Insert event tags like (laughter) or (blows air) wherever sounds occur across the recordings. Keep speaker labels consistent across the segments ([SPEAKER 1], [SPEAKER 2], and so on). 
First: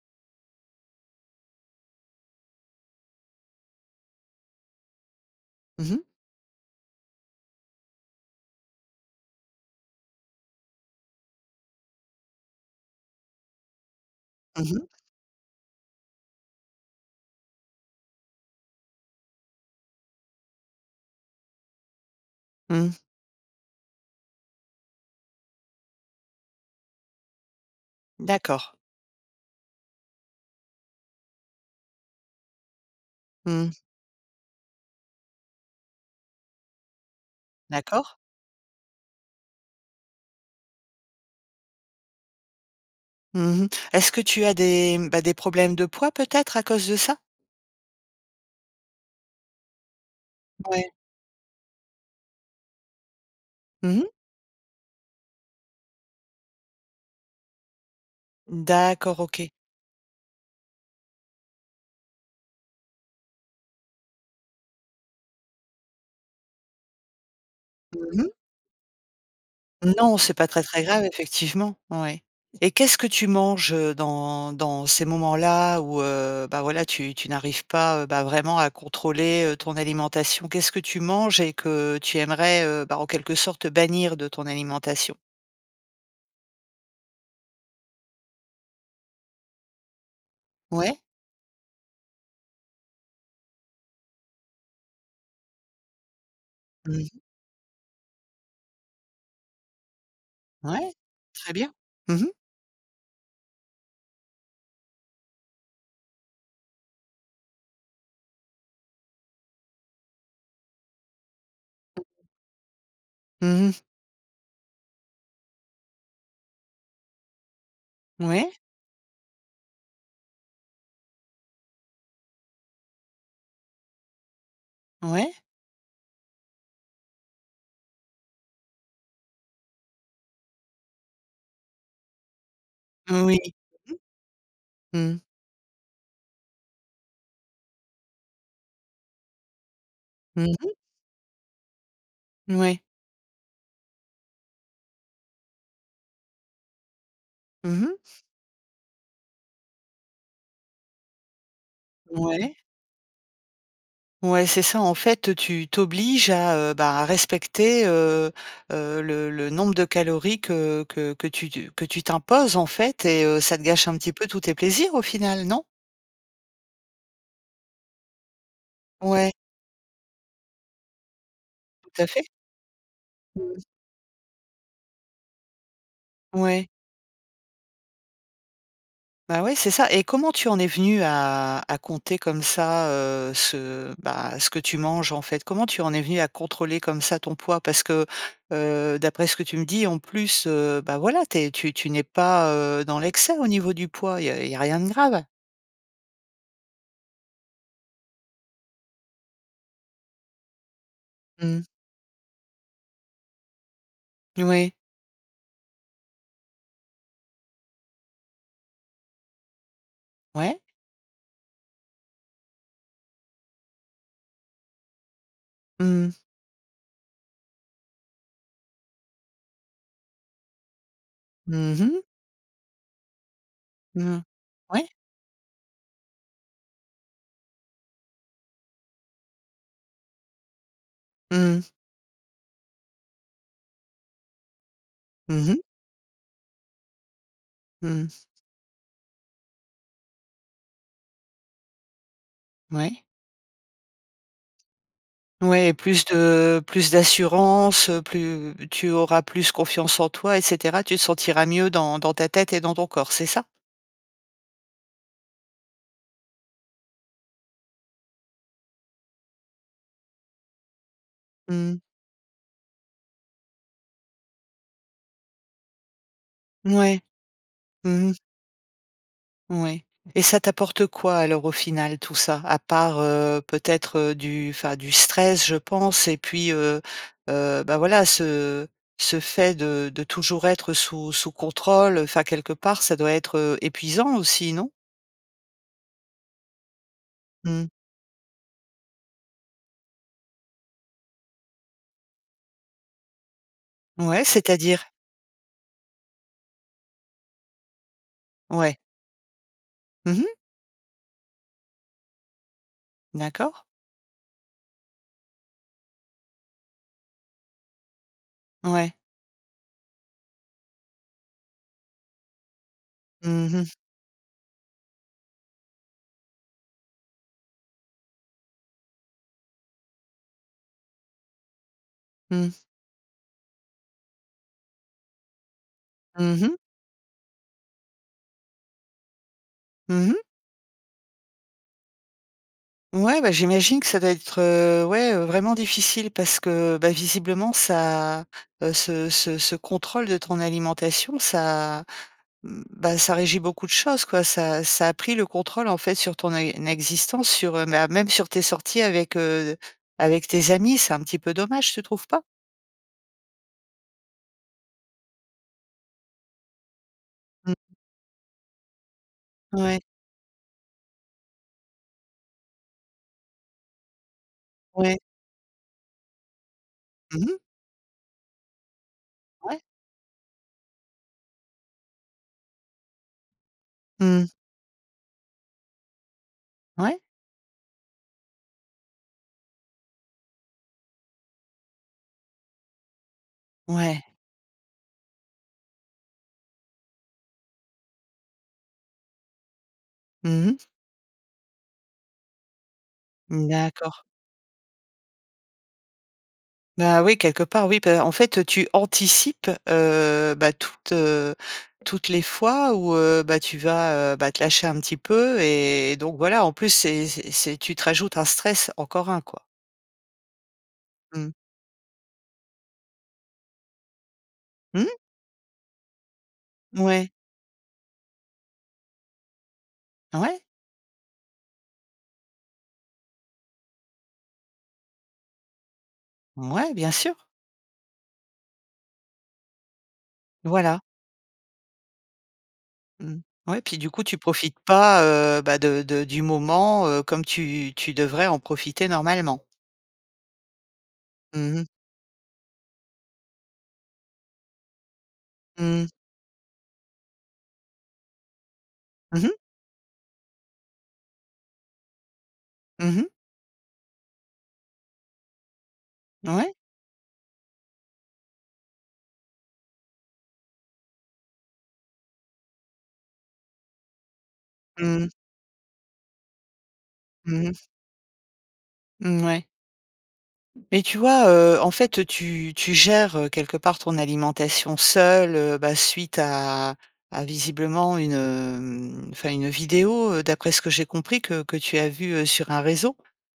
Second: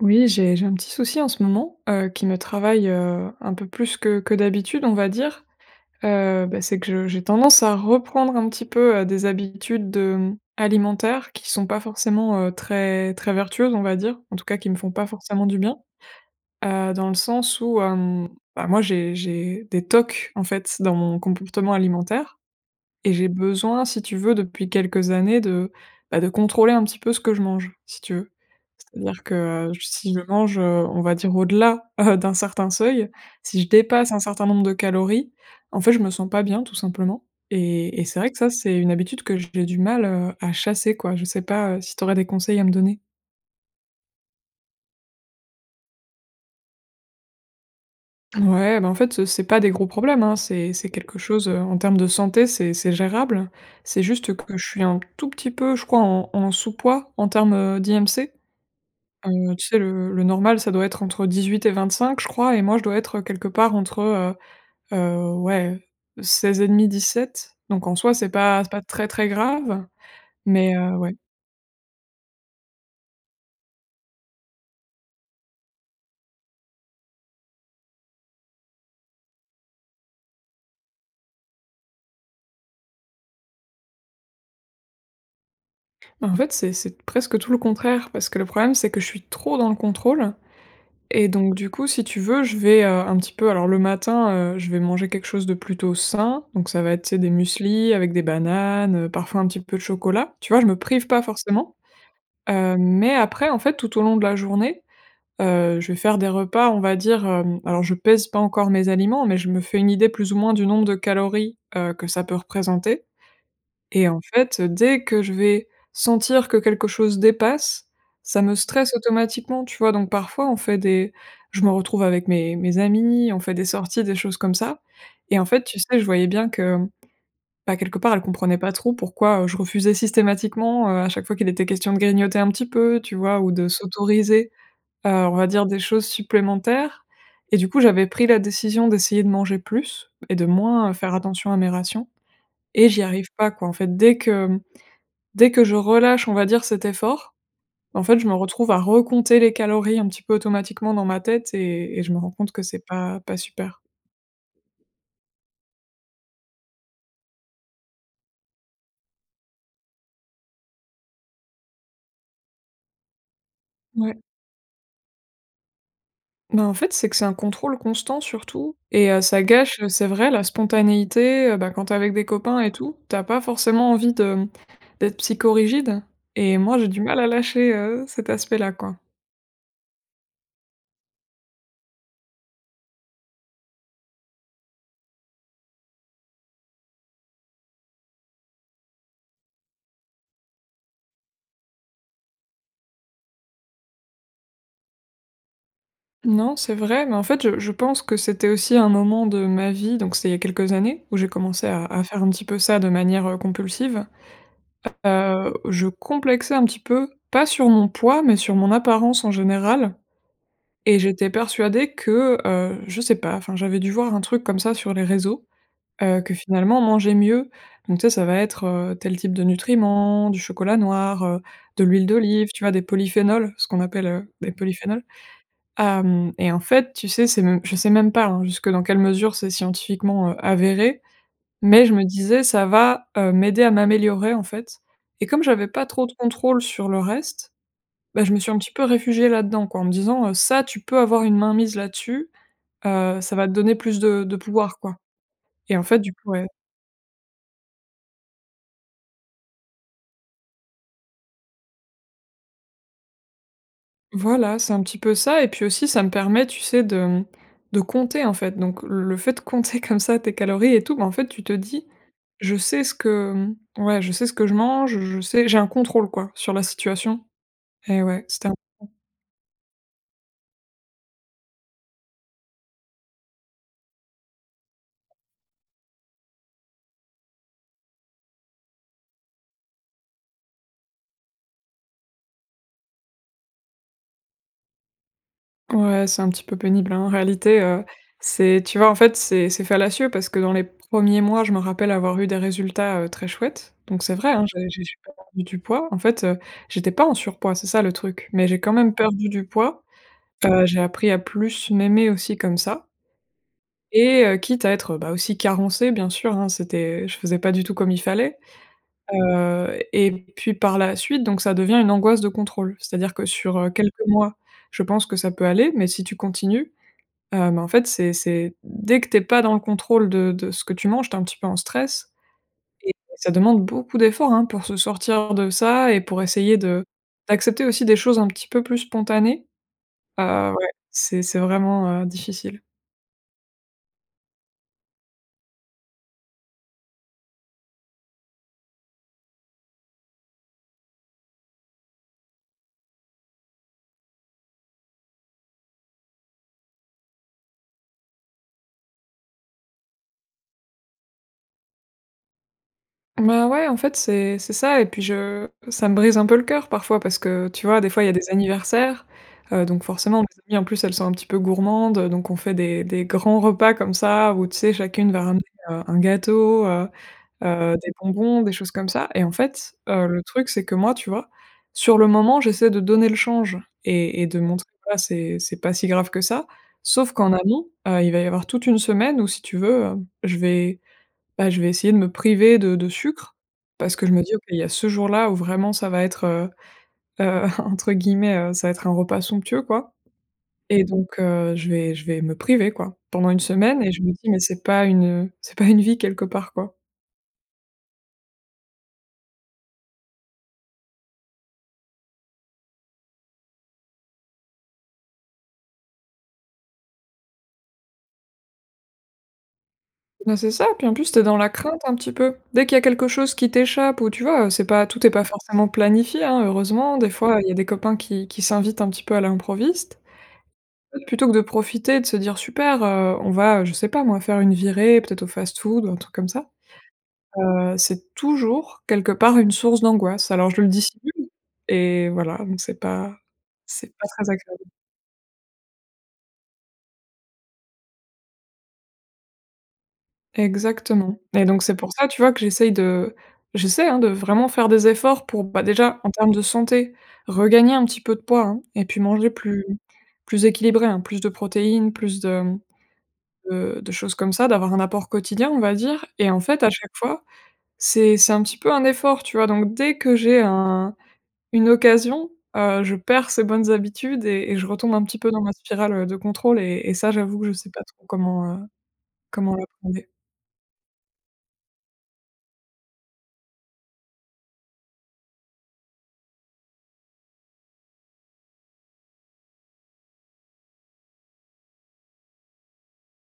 [SPEAKER 1] Oui, j'ai j'ai un petit souci en ce moment, heu, qui me travaille, heu, un peu plus que que d'habitude, on va dire,
[SPEAKER 2] Mmh mh.
[SPEAKER 1] heu, beh c'est que je j'ai tendance à reprendre un petit peu, heu, des habitudes, hem, alimentaires qui sont pas forcément, heu, très très vertueuses on va dire. En tout cas qui
[SPEAKER 2] Mmh
[SPEAKER 1] me
[SPEAKER 2] mh.
[SPEAKER 1] font pas forcément du bien. Heu, dans le sens où, hem, bah moi j'ai j'ai des tocs en fait dans mon comportement alimentaire
[SPEAKER 2] Mmh.
[SPEAKER 1] et j'ai besoin, si tu veux, depuis quelques années de, bah de contrôler un petit peu ce que je mange, si tu veux.
[SPEAKER 2] D'accord.
[SPEAKER 1] C'est-à-dire que j si je mange, heu, on va dire au-delà, heu, d'un certain seuil, si je
[SPEAKER 2] Mmh.
[SPEAKER 1] dépasse un certain nombre de calories, en fait je me sens pas bien tout simplement et et
[SPEAKER 2] D'accord.
[SPEAKER 1] c'est vrai que ça c'est une habitude que j'ai du mal, heu, à chasser quoi. Je sais pas, heu, si t'aurais des conseils à me donner?
[SPEAKER 2] Mmh mh. Est-ce que tu as des problèmes, mmh, bah des problèmes de poids peut-être à cause de ça?
[SPEAKER 1] Ouais, bah en fait, heu, c'est pas des gros problèmes, hein. C'est c'est
[SPEAKER 2] Ouais.
[SPEAKER 1] quelque chose, heu, en termes de santé, c'est c'est gérable.
[SPEAKER 2] Mmh
[SPEAKER 1] C'est
[SPEAKER 2] mh.
[SPEAKER 1] juste que je suis un p tout petit peu, je crois en en sous poids en termes, heu, d'IMC.
[SPEAKER 2] N d'accord, OK.
[SPEAKER 1] Heu, tu sais le le normal ça doit être entre 18 et 25 je crois et moi je dois être, heu, quelque part entre, heu, heu, ouais, heu, 16 et demi 17, donc en soi
[SPEAKER 2] Mmh mh.
[SPEAKER 1] c'est pas c'est pas très très grave
[SPEAKER 2] Non, c'est pas très,
[SPEAKER 1] mais,
[SPEAKER 2] très
[SPEAKER 1] heu,
[SPEAKER 2] grave
[SPEAKER 1] ouais.
[SPEAKER 2] effectivement. Ouais et qu'est-ce que tu manges, heu, dans dans ces moments-là où, heu, bah voilà tu tu n'arrives pas, heu, bah, vraiment à contrôler, heu, ton alimentation? Qu'est-ce que tu manges et que tu aimerais, heu, bah, en quelque sorte bannir de ton alimentation?
[SPEAKER 1] En fait, c'est c'est d presque tout le contraire parce que le problème, c'est que je suis trop dans le contrôle
[SPEAKER 2] Ouais.
[SPEAKER 1] et donc du coup, si tu veux je vais, heu, un petit peu alors le matin, heu, je vais manger quelque chose de plutôt sain donc ça va
[SPEAKER 2] Mmh
[SPEAKER 1] être, tu sais,
[SPEAKER 2] mh.
[SPEAKER 1] des mueslis avec des bananes, heu, parfois un petit peu de chocolat. Tu vois je me
[SPEAKER 2] Ouais,
[SPEAKER 1] prive pas
[SPEAKER 2] très bien.
[SPEAKER 1] forcément.
[SPEAKER 2] Mmh mh.
[SPEAKER 1] Hem, mais après en fait, tout au long de la journée, heu, je vais faire des repas, on va dire, hem alors je pèse pas encore mes aliments, mais je me fais une idée plus ou moins du nombre de calories, heu, que ça peut représenter
[SPEAKER 2] Mmh mh.
[SPEAKER 1] et en fait, heu, dès que je vais sentir que quelque chose dépasse, ça
[SPEAKER 2] Mouais.
[SPEAKER 1] me stresse automatiquement, tu vois? Donc, parfois, on fait des je me retrouve avec mes mes amis, on fait des sorties, des choses comme ça et
[SPEAKER 2] Ouais.
[SPEAKER 1] en fait, tu sais, je voyais bien que, bah, quelque part, elles comprenaient pas trop pourquoi, heu, je refusais systématiquement, heu, à chaque fois qu'il était question de grignoter un petit peu, tu
[SPEAKER 2] Moui.
[SPEAKER 1] vois? Ou de
[SPEAKER 2] Mmh
[SPEAKER 1] s'autoriser,
[SPEAKER 2] mh.
[SPEAKER 1] heu,
[SPEAKER 2] Mmh.
[SPEAKER 1] on va dire des choses supplémentaires et du coup, j'avais pris la décision d'essayer de manger plus et de
[SPEAKER 2] Mmh mh.
[SPEAKER 1] moins, heu, faire attention à mes rations
[SPEAKER 2] Mouais.
[SPEAKER 1] et j'y arrive pas quoi. En fait, dès que, mmh, dès que je relâche, on va dire cet effort,
[SPEAKER 2] Mmh mh.
[SPEAKER 1] en fait, je me retrouve à recompter les calories un petit peu automatiquement dans ma tête et et je me rends compte
[SPEAKER 2] Ouais.
[SPEAKER 1] que c'est pas pas super.
[SPEAKER 2] Ouais, c'est ça en fait, tu t'obliges à, heu bah à respecter, heu heu, le le nombre de calories que que que tu tu que tu t'imposes, en fait et heu, ça te gâche un petit
[SPEAKER 1] Ouais.
[SPEAKER 2] peu tous tes plaisirs au final, non?
[SPEAKER 1] Ben, en fait, c'est que c'est un contrôle constant surtout et heu,
[SPEAKER 2] Ouais.
[SPEAKER 1] ça gâche, heu, c'est vrai, la spontanéité, heu, bah quand tu es
[SPEAKER 2] Tout à
[SPEAKER 1] avec
[SPEAKER 2] fait.
[SPEAKER 1] des copains et tout, tu as pas
[SPEAKER 2] (unintelligible)
[SPEAKER 1] forcément envie de, mmh, d'être psychorigide et
[SPEAKER 2] Ouais.
[SPEAKER 1] moi, j'ai du mal à lâcher, heu, cet aspect-là quoi.
[SPEAKER 2] Bah ouais, c'est ça et comment tu en es venue à à compter comme ça, heu, ce, bah, ce que tu manges, en fait? Comment tu en es venue à contrôler comme ça ton poids? Parce que, heu, d'après ce que tu me dis, en plus, heu, bah voilà, tu es tu tu n'es pas, heu, dans l'excès au niveau du poids, il y a il y a rien de grave?
[SPEAKER 1] Non, c'est vrai, mais en fait, je je pense que c'était aussi un moment de ma vie, donc c'est il y a quelques années où j'ai
[SPEAKER 2] Mmh.
[SPEAKER 1] commencé à à faire un peu ça de manière, heu, compulsive.
[SPEAKER 2] N ouais.
[SPEAKER 1] Heu, je complexais un petit peu, pas sur mon poids, mais sur mon apparence, en général
[SPEAKER 2] Ouais.
[SPEAKER 1] et j'étais persuadée que, heu, je sais pas, enfin, j'avais dû voir un truc comme ça sur les réseaux,
[SPEAKER 2] Mmh.
[SPEAKER 1] heu, que finalement manger mieux. Donc tu sais ça va être, heu, tel type de nutriments, du chocolat noir, heu,
[SPEAKER 2] Mmh
[SPEAKER 1] de
[SPEAKER 2] mh.
[SPEAKER 1] l'huile d'olive, tu vois? Des polyphénols, ce qu'on appelle,
[SPEAKER 2] Mmh,
[SPEAKER 1] heu, des
[SPEAKER 2] ouais!
[SPEAKER 1] polyphénols. Hem et en fait, tu sais, c'est même je sais même pas, hein, jusque dans quelle mesure, c'est scientifiquement, heu, avéré,
[SPEAKER 2] Mmh.
[SPEAKER 1] mais je me disais, ça va, heu, m'aider à m'améliorer, en fait et comme
[SPEAKER 2] Mmh mh.
[SPEAKER 1] j'avais pas trop de contrôle sur le reste,
[SPEAKER 2] Mmh.
[SPEAKER 1] bah, je me suis un petit peu réfugiée là-dedans quoi, en me disant, heu: «Ça, tu peux avoir une main mise là-dessus,
[SPEAKER 2] Mouais.
[SPEAKER 1] heu, ça va te donner plus de de pouvoir quoi»
[SPEAKER 2] Ouais,
[SPEAKER 1] et en fait,
[SPEAKER 2] plus
[SPEAKER 1] du coup, ouais.
[SPEAKER 2] de plus d'assurance, heu, plus tu auras plus confiance en toi et cetera, tu te sentiras mieux dans dans ta tête et dans ton corps, c'est ça?
[SPEAKER 1] Voilà, c'est un petit peu ça, et puis aussi, ça me permet, tu sais? De, mmh, de compter en fait, donc le le fait de compter (chuckles) comme ça tes calories et tout, ben, en fait tu te
[SPEAKER 2] Mmh.
[SPEAKER 1] dis: «Je sais ce que, mmh, ouais, je sais ce que je mange, je je sais j'ai un contrôle quoi sur la
[SPEAKER 2] Ouais.
[SPEAKER 1] situation» et
[SPEAKER 2] Mmh mh.
[SPEAKER 1] ouais, c'était un (unintelligible)
[SPEAKER 2] Oui et ça t'apporte quoi alors au final tout ça? À part, heu, peut-être, heu, du enfin du stress, je pense et puis, heu, heu, ben voilà, ce ce fait de de toujours être sous sous contrôle, enfin quelque part, ça doit être, heu, épuisant aussi, non?
[SPEAKER 1] Ouais, c'est un petit peu pénible, hein. En réalité,
[SPEAKER 2] Mmh.
[SPEAKER 1] heu, c'est, tu vois? En fait, c'est c'est fallacieux parce que dans les 1ers mois, je me rappelle avoir eu des résultats, heu, très chouettes, donc c'est
[SPEAKER 2] Ouais,
[SPEAKER 1] vrai hein, j'ai j'ai
[SPEAKER 2] c'est-à-dire?
[SPEAKER 1] perdu du poids. En fait, heu, j'étais pas en surpoids, c'est ça le truc, mais j'ai quand
[SPEAKER 2] Ouais.
[SPEAKER 1] même perdu du poids.
[SPEAKER 2] Mmh mh.
[SPEAKER 1] Heu, j'ai appris à plus m'aimer aussi comme ça
[SPEAKER 2] D'accord.
[SPEAKER 1] et heu, quitte à être, beh, aussi carencée, bien sûr hein, c'était je faisais pas du tout comme il fallait.
[SPEAKER 2] Ouais.
[SPEAKER 1] Heu et puis par la suite, donc ça devient une angoisse de contrôle. C'est-à-dire que
[SPEAKER 2] Mmh
[SPEAKER 1] sur, heu,
[SPEAKER 2] mh.
[SPEAKER 1] quelques mois, je pense que ça peut aller, mais si tu continues, heu, mais en fait, c'est c'est dès que tu es pas dans le contrôle de de ce que tu manges, tu es un petit peu en stress
[SPEAKER 2] Mmh.
[SPEAKER 1] et ça demande beaucoup d'efforts, hein. Pour se sortir de ça et pour
[SPEAKER 2] Mmh
[SPEAKER 1] essayer
[SPEAKER 2] mh.
[SPEAKER 1] de d'accepter aussi des choses un petit peu plus spontanées.
[SPEAKER 2] Mmh mh.
[SPEAKER 1] Heu, ouais, c'est c'est vraiment, heu, difficile.
[SPEAKER 2] Ouais, bah, j'imagine que ça doit être, heu, ouais, heu, vraiment difficile parce que, bah, visiblement ça, heu, ce ce ce contrôle de ton alimentation, ça, bah, ça régit beaucoup de choses, quoi, ça ça a pris le contrôle en fait sur ton é existence, sur, heu, bah, même sur tes sorties avec, heu, avec tes amis, c'est un petit peu dommage, tu trouves pas?
[SPEAKER 1] Bah, ouais, en fait, c'est c'est ça et puis, je, heu, ça me brise un peu le cœur parfois parce que, heu,
[SPEAKER 2] Mmh.
[SPEAKER 1] tu vois, des fois, il y a des anniversaires, heu,
[SPEAKER 2] Ouais.
[SPEAKER 1] donc forcément, mes amies elles sont un petit peu gourmandes, heu, donc on fait des des grands repas, comme ça, où, tu sais,
[SPEAKER 2] Ouais.
[SPEAKER 1] chacune va ramener, heu, un gâteau, heu
[SPEAKER 2] Mmh mh!
[SPEAKER 1] heu, des bonbons, des choses comme ça et en
[SPEAKER 2] Ouais.
[SPEAKER 1] fait, heu, le truc, c'est que moi, tu vois? Sur le moment, j'essaie de donner le change et et
[SPEAKER 2] Mmh.
[SPEAKER 1] de montrer bah, c'est c'est pas si grave que ça
[SPEAKER 2] Ouais.
[SPEAKER 1] sauf qu'en amont, heu, il va y avoir toute une semaine où si tu veux, heu, je vais, bah, je vais essayer de me priver de de sucre, parce
[SPEAKER 2] Ouais.
[SPEAKER 1] que je me dis: «OK qu'il y a ce jour-là où, vraiment, ça va être, heu heu, (chuckles) en entre guillemets, heu, ça va être "un repas somptueux", quoi»
[SPEAKER 2] Mmh mh.
[SPEAKER 1] et donc, heu, je vais je vais me priver, quoi, pendant une
[SPEAKER 2] Mmh,
[SPEAKER 1] semaine et je
[SPEAKER 2] d'accord.
[SPEAKER 1] me dis: «Mais c'est pas une, heu, c'est pas une vie quelque part», quoi.
[SPEAKER 2] Bah, oui, quelque part, oui, bah, en fait, tu anticipes, heu, bah, toutes, heu, toutes les fois où, heu, bah, tu vas, heu, bah, te lâcher un petit peu et donc voilà, en plus, c'est c'est c'est tu te rajoutes un stress, encore un, quoi.
[SPEAKER 1] Bah c'est ça et puis en plus, tu es
[SPEAKER 2] Mmh.
[SPEAKER 1] dans la crainte un petit peu. Dès qu'il y a quelque chose qui t'échappe ou, tu vois? Heu, c'est pas,
[SPEAKER 2] Mmh.
[SPEAKER 1] tout est pas forcément planifié, hein. Heureusement, des
[SPEAKER 2] Mouais.
[SPEAKER 1] fois, il y a des copains qui qui s'invitent un petit peu à l'improviste.
[SPEAKER 2] Ouais.
[SPEAKER 1] Plutôt que de profiter et de se dire: «Super, heu, on va, je sais pas moi, faire une virée peut-être au fast-food, ou un truc comme ça».
[SPEAKER 2] Mouais, bien sûr.
[SPEAKER 1] Heu c'est toujours quelque part une source d'angoisse. Alors je le
[SPEAKER 2] Voilà.
[SPEAKER 1] dissimule et voilà, donc c'est pas
[SPEAKER 2] Mmh, ouais et puis
[SPEAKER 1] c'est
[SPEAKER 2] du coup
[SPEAKER 1] pas
[SPEAKER 2] tu
[SPEAKER 1] très
[SPEAKER 2] profites
[SPEAKER 1] agréable.
[SPEAKER 2] pas, heu, bah de de du moment, heu, comme tu tu devrais en profiter, normalement.
[SPEAKER 1] Exactement et
[SPEAKER 2] Mmh
[SPEAKER 1] donc
[SPEAKER 2] mh.
[SPEAKER 1] c'est pour ça, tu vois, que j'essaye de j'essaie, hein, de vraiment faire des efforts pour, bah,
[SPEAKER 2] Mmh.
[SPEAKER 1] déjà en termes de santé, regagner un petit peu de poids hein et puis
[SPEAKER 2] Mmh
[SPEAKER 1] manger
[SPEAKER 2] mh.
[SPEAKER 1] plus plus équilibré hein, plus de protéines, plus de, mmh,
[SPEAKER 2] Mmh mh.
[SPEAKER 1] de de choses comme ça, d'avoir un apport quotidien on va dire, et en
[SPEAKER 2] Ouais.
[SPEAKER 1] fait, à chaque fois, c'est c'est un petit peu un effort, tu vois? Donc dès que j'ai un une occasion, heu, je perds ces bonnes habitudes et et je retombe un
[SPEAKER 2] Mmh.
[SPEAKER 1] petit peu dans ma spirale, heu, de contrôle et et ça j'avoue que je
[SPEAKER 2] Mmh.
[SPEAKER 1] sais pas trop comment, heu,
[SPEAKER 2] Mouais.
[SPEAKER 1] comment la. (unintelligible)
[SPEAKER 2] Mais tu vois, heu? En fait, heu, tu tu gères, heu, quelque part ton alimentation seule, heu, bah suite à à visiblement une, hem, enfin une vidéo, heu, d'après ce que j'ai compris que, que tu as vu, heu, sur un réseau.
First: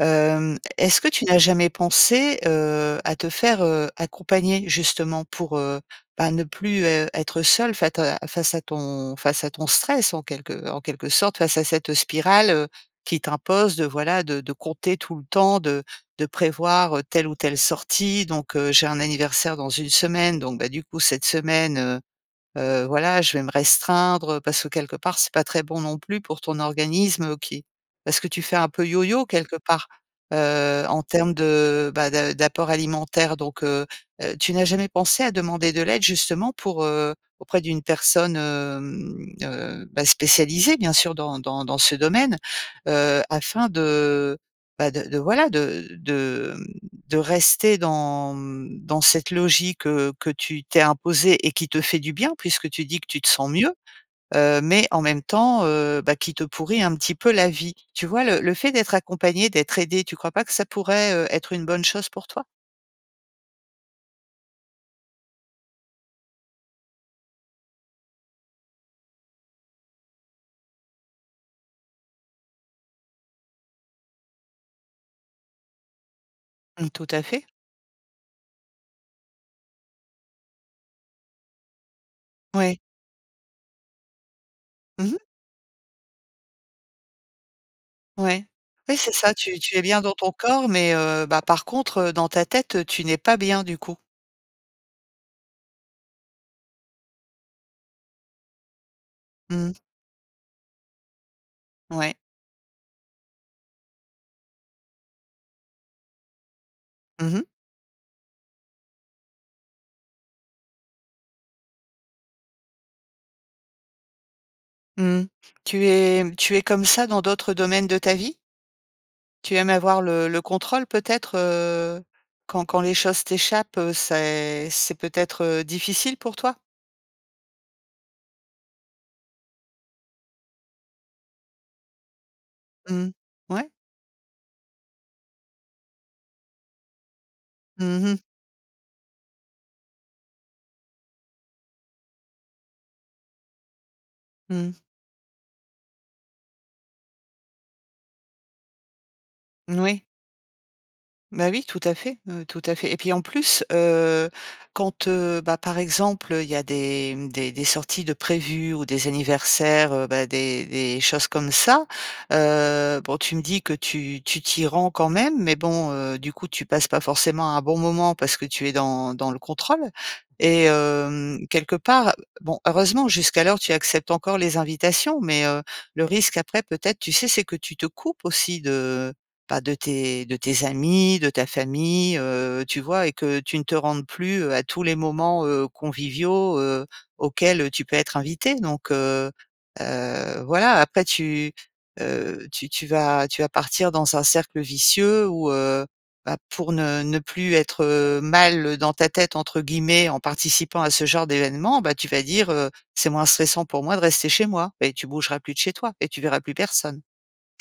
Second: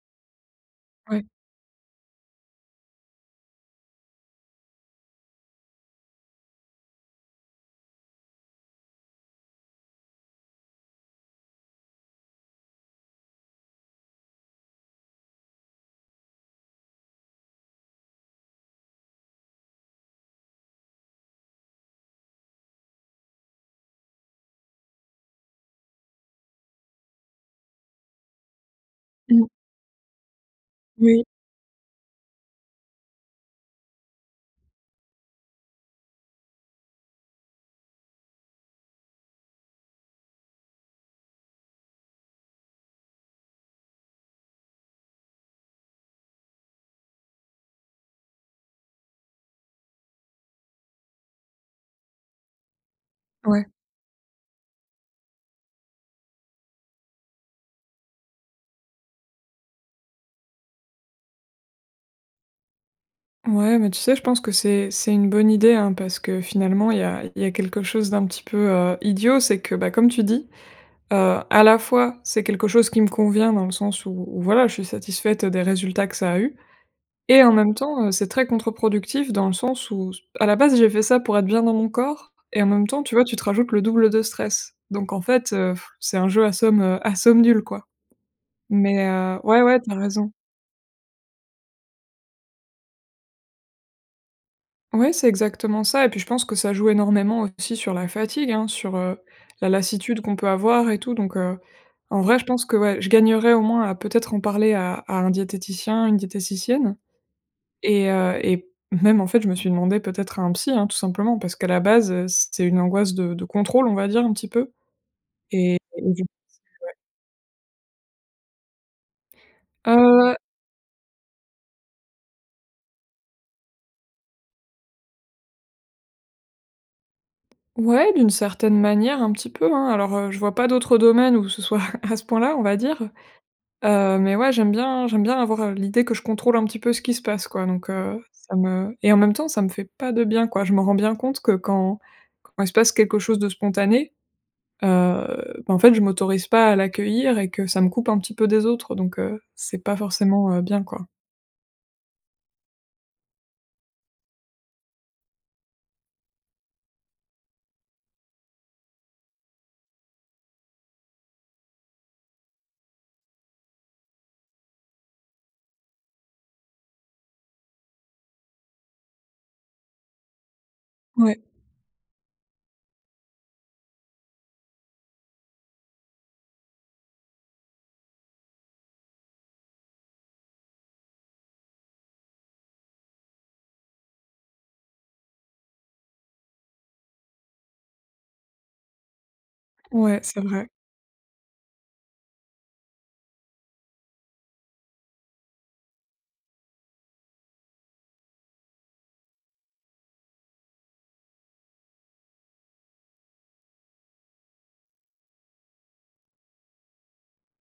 [SPEAKER 2] Hem, est-ce que tu
[SPEAKER 1] Ouais.
[SPEAKER 2] n'as jamais pensé, heu, à te faire, heu, accompagner justement pour, heu, bah, ne plus, heu, être seule, fata face à ton face à ton stress en quelque en quelque sorte, face à cette spirale, heu, qui t'impose de voilà de de compter tout le temps de de prévoir, heu, telle ou telle sortie donc, heu, «J'ai un anniversaire dans 1 semaine donc, bah, du coup cette semaine, heu heu, voilà je vais me restreindre». Heu, parce que quelque part c'est pas très bon non plus pour ton organisme qui parce que tu fais un peu yoyo
[SPEAKER 1] Mmh.
[SPEAKER 2] quelque part. Heu, en
[SPEAKER 1] Oui.
[SPEAKER 2] termes de, bah da d'apport alimentaire donc, heu heu, tu n'as jamais pensé à demander de l'aide justement pour, heu. Auprès d'une personne, hem, heu, bah, spécialisée bien sûr dans dans dans ce domaine, heu, afin de, bah, de de voilà de de, mmh, de rester dans, mmh, dans cette logique, heu, que tu t'es imposée et qui te fait du bien puisque tu dis que tu te sens
[SPEAKER 1] Ouais.
[SPEAKER 2] mieux, heu, mais en même temps, heu, bah, qui te pourrit un petit peu la vie. Tu vois le le fait d'être accompagnée, d'être aidée, tu crois pas que ça pourrait, heu, être une bonne chose pour toi?
[SPEAKER 1] Ouais, mais tu sais, je pense que c'est c'est une bonne idée, hein, parce que, finalement, il y a il y a quelque chose d'un petit peu, heu, idiot: c'est que, bah, comme tu dis, heu, à la fois, c'est quelque chose qui me convient, dans le sens où où, voilà, je suis satisfaite des résultats que ça a eus
[SPEAKER 2] Mmh. Tout à
[SPEAKER 1] et
[SPEAKER 2] fait.
[SPEAKER 1] en même temps, heu, c'est très contre-productif, dans le sens où s à la base, j'ai fait ça pour être bien dans mon corps et en
[SPEAKER 2] Oui.
[SPEAKER 1] même temps, tu vois, tu rajoutes le double de stress.
[SPEAKER 2] Mmh
[SPEAKER 1] Donc, en
[SPEAKER 2] mh.
[SPEAKER 1] fait, (blows air) heu, c'est un jeu à somme, heu à somme nulle, quoi.
[SPEAKER 2] Ouais. Oui,
[SPEAKER 1] Mais,
[SPEAKER 2] c'est ça.
[SPEAKER 1] heu
[SPEAKER 2] Tu
[SPEAKER 1] ouais,
[SPEAKER 2] tu
[SPEAKER 1] ouais,
[SPEAKER 2] es
[SPEAKER 1] tu as
[SPEAKER 2] bien dans
[SPEAKER 1] raison.
[SPEAKER 2] ton corps, mais, heu, bah, par contre, heu, dans ta tête, heu, tu n'es pas bien, du coup.
[SPEAKER 1] Ouais, c'est exactement ça, et puis, je pense que ça joue énormément aussi sur la fatigue, hein, sur, heu,
[SPEAKER 2] Mmh
[SPEAKER 1] la
[SPEAKER 2] mh.
[SPEAKER 1] lassitude qu'on peut avoir et tout. Donc, heu,
[SPEAKER 2] Ouais.
[SPEAKER 1] en vrai, je pense que, ouais, je gagnerais, au moins, à peut-être en parler à à un diététicien, une diététicienne
[SPEAKER 2] Mmh mh.
[SPEAKER 1] et heu, et même, en fait, je me suis demandée, peut-être à un psy, hein, tout simplement parce qu'à la base, heu, c'est une angoisse de de contrôle, on va dire, un petit peu
[SPEAKER 2] Mmh mh.
[SPEAKER 1] et
[SPEAKER 2] Tu
[SPEAKER 1] du
[SPEAKER 2] es
[SPEAKER 1] coup
[SPEAKER 2] tu es comme
[SPEAKER 1] ouais.
[SPEAKER 2] ça dans d'autres domaines de ta vie? Tu aimes avoir le
[SPEAKER 1] Heu.
[SPEAKER 2] le contrôle peut-être? Heu, quand quand les choses t'échappent, heu, c'est c'est peut-être, heu, difficile pour toi?
[SPEAKER 1] Ouais, d'une certaine manière, un petit peu, hein. Alors, heu, je vois pas d'autres domaines où ce soit à à ce point-là, on va dire.
[SPEAKER 2] Mmh. Ouais.
[SPEAKER 1] Heu, mais, ouais, j'aime bien j'aime bien avoir, heu, l'idée que je contrôle un petit peu ce qui se passe, quoi. Donc,
[SPEAKER 2] Mmh mh.
[SPEAKER 1] heu, ça me et en même temps, ça me fait pas de bien, quoi. Je me rends bien compte que, quand quand il se passe quelque chose de spontané,
[SPEAKER 2] Mmh.
[SPEAKER 1] heu, bah, en fait, je m'autorise pas à l'accueillir, et que ça me coupe un petit peu des autres. Donc, heu,
[SPEAKER 2] Mmh,
[SPEAKER 1] c'est pas
[SPEAKER 2] oui.
[SPEAKER 1] forcément, heu, bien, quoi.
[SPEAKER 2] Bah, oui, tout à fait, heu, tout à fait et puis, en plus, heu, quand, heu, bah, par exemple, heu, il y a des, mmh, des des sorties de prévues ou des anniversaires, heu, bah, des des choses comme ça, heu, bon, tu me dis que tu tu t'y rends quand même, mais bon, heu, du coup, tu passes pas forcément un bon moment parce que tu es dans dans le contrôle et hem,
[SPEAKER 1] Ouais.
[SPEAKER 2] quelque part, bon, heureusement, jusqu'alors, tu acceptes encore les invitations, mais, heu, le risque, après, peut-être, tu sais, c'est que tu te coupes aussi de bah, de tes de tes amis, de ta famille, heu, tu vois et que tu ne te rendes plus, heu, à tous les moments, heu, conviviaux, heu, auxquels, heu, tu peux être invitée. Donc heu
[SPEAKER 1] Ouais, c'est
[SPEAKER 2] heu,
[SPEAKER 1] vrai.
[SPEAKER 2] voilà. Après tu, heu tu tu vas tu vas partir dans un cercle vicieux où, heu, bah, pour ne ne plus être, heu, mal dans ta tête, entre guillemets, en participant à ce genre d'événement, bah, tu vas dire, heu: «C'est moins stressant pour moi de rester chez moi» et tu bougeras plus de chez toi et tu verras plus personne.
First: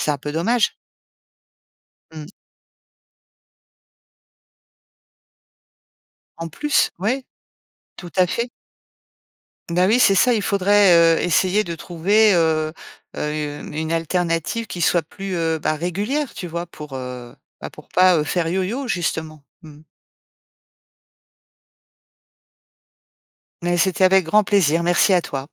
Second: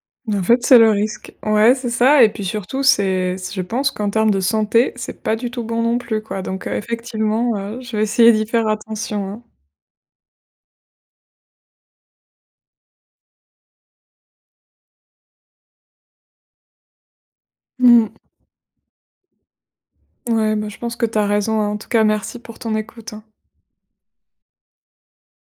[SPEAKER 2] C'est un peu
[SPEAKER 1] Et en fait,
[SPEAKER 2] dommage.
[SPEAKER 1] c'est le risque. Ouais, c'est ça
[SPEAKER 2] Mmh.
[SPEAKER 1] et puis, surtout, c'est je pense qu'en termes de santé, c'est pas du tout bon, non plus, quoi.
[SPEAKER 2] En
[SPEAKER 1] Donc, heu
[SPEAKER 2] plus, ouais.
[SPEAKER 1] effectivement, ouais, je vais
[SPEAKER 2] Tout à
[SPEAKER 1] essayer d'y
[SPEAKER 2] fait.
[SPEAKER 1] faire attention, hein.
[SPEAKER 2] Ben, oui, c'est ça. Il faudrait, heu, essayer de trouver, heu heu, une alternative qui soit plus, heu, bah, régulière, tu vois, pour, heu bah, pour
[SPEAKER 1] Mmh mh.
[SPEAKER 2] pas, heu, faire yoyo, justement. Mmh mh.
[SPEAKER 1] Ouais, bah, je pense que tu as raison, hein. En tout cas, merci pour ton écoute, hein.
[SPEAKER 2] Mais c'était avec grand plaisir, merci à toi.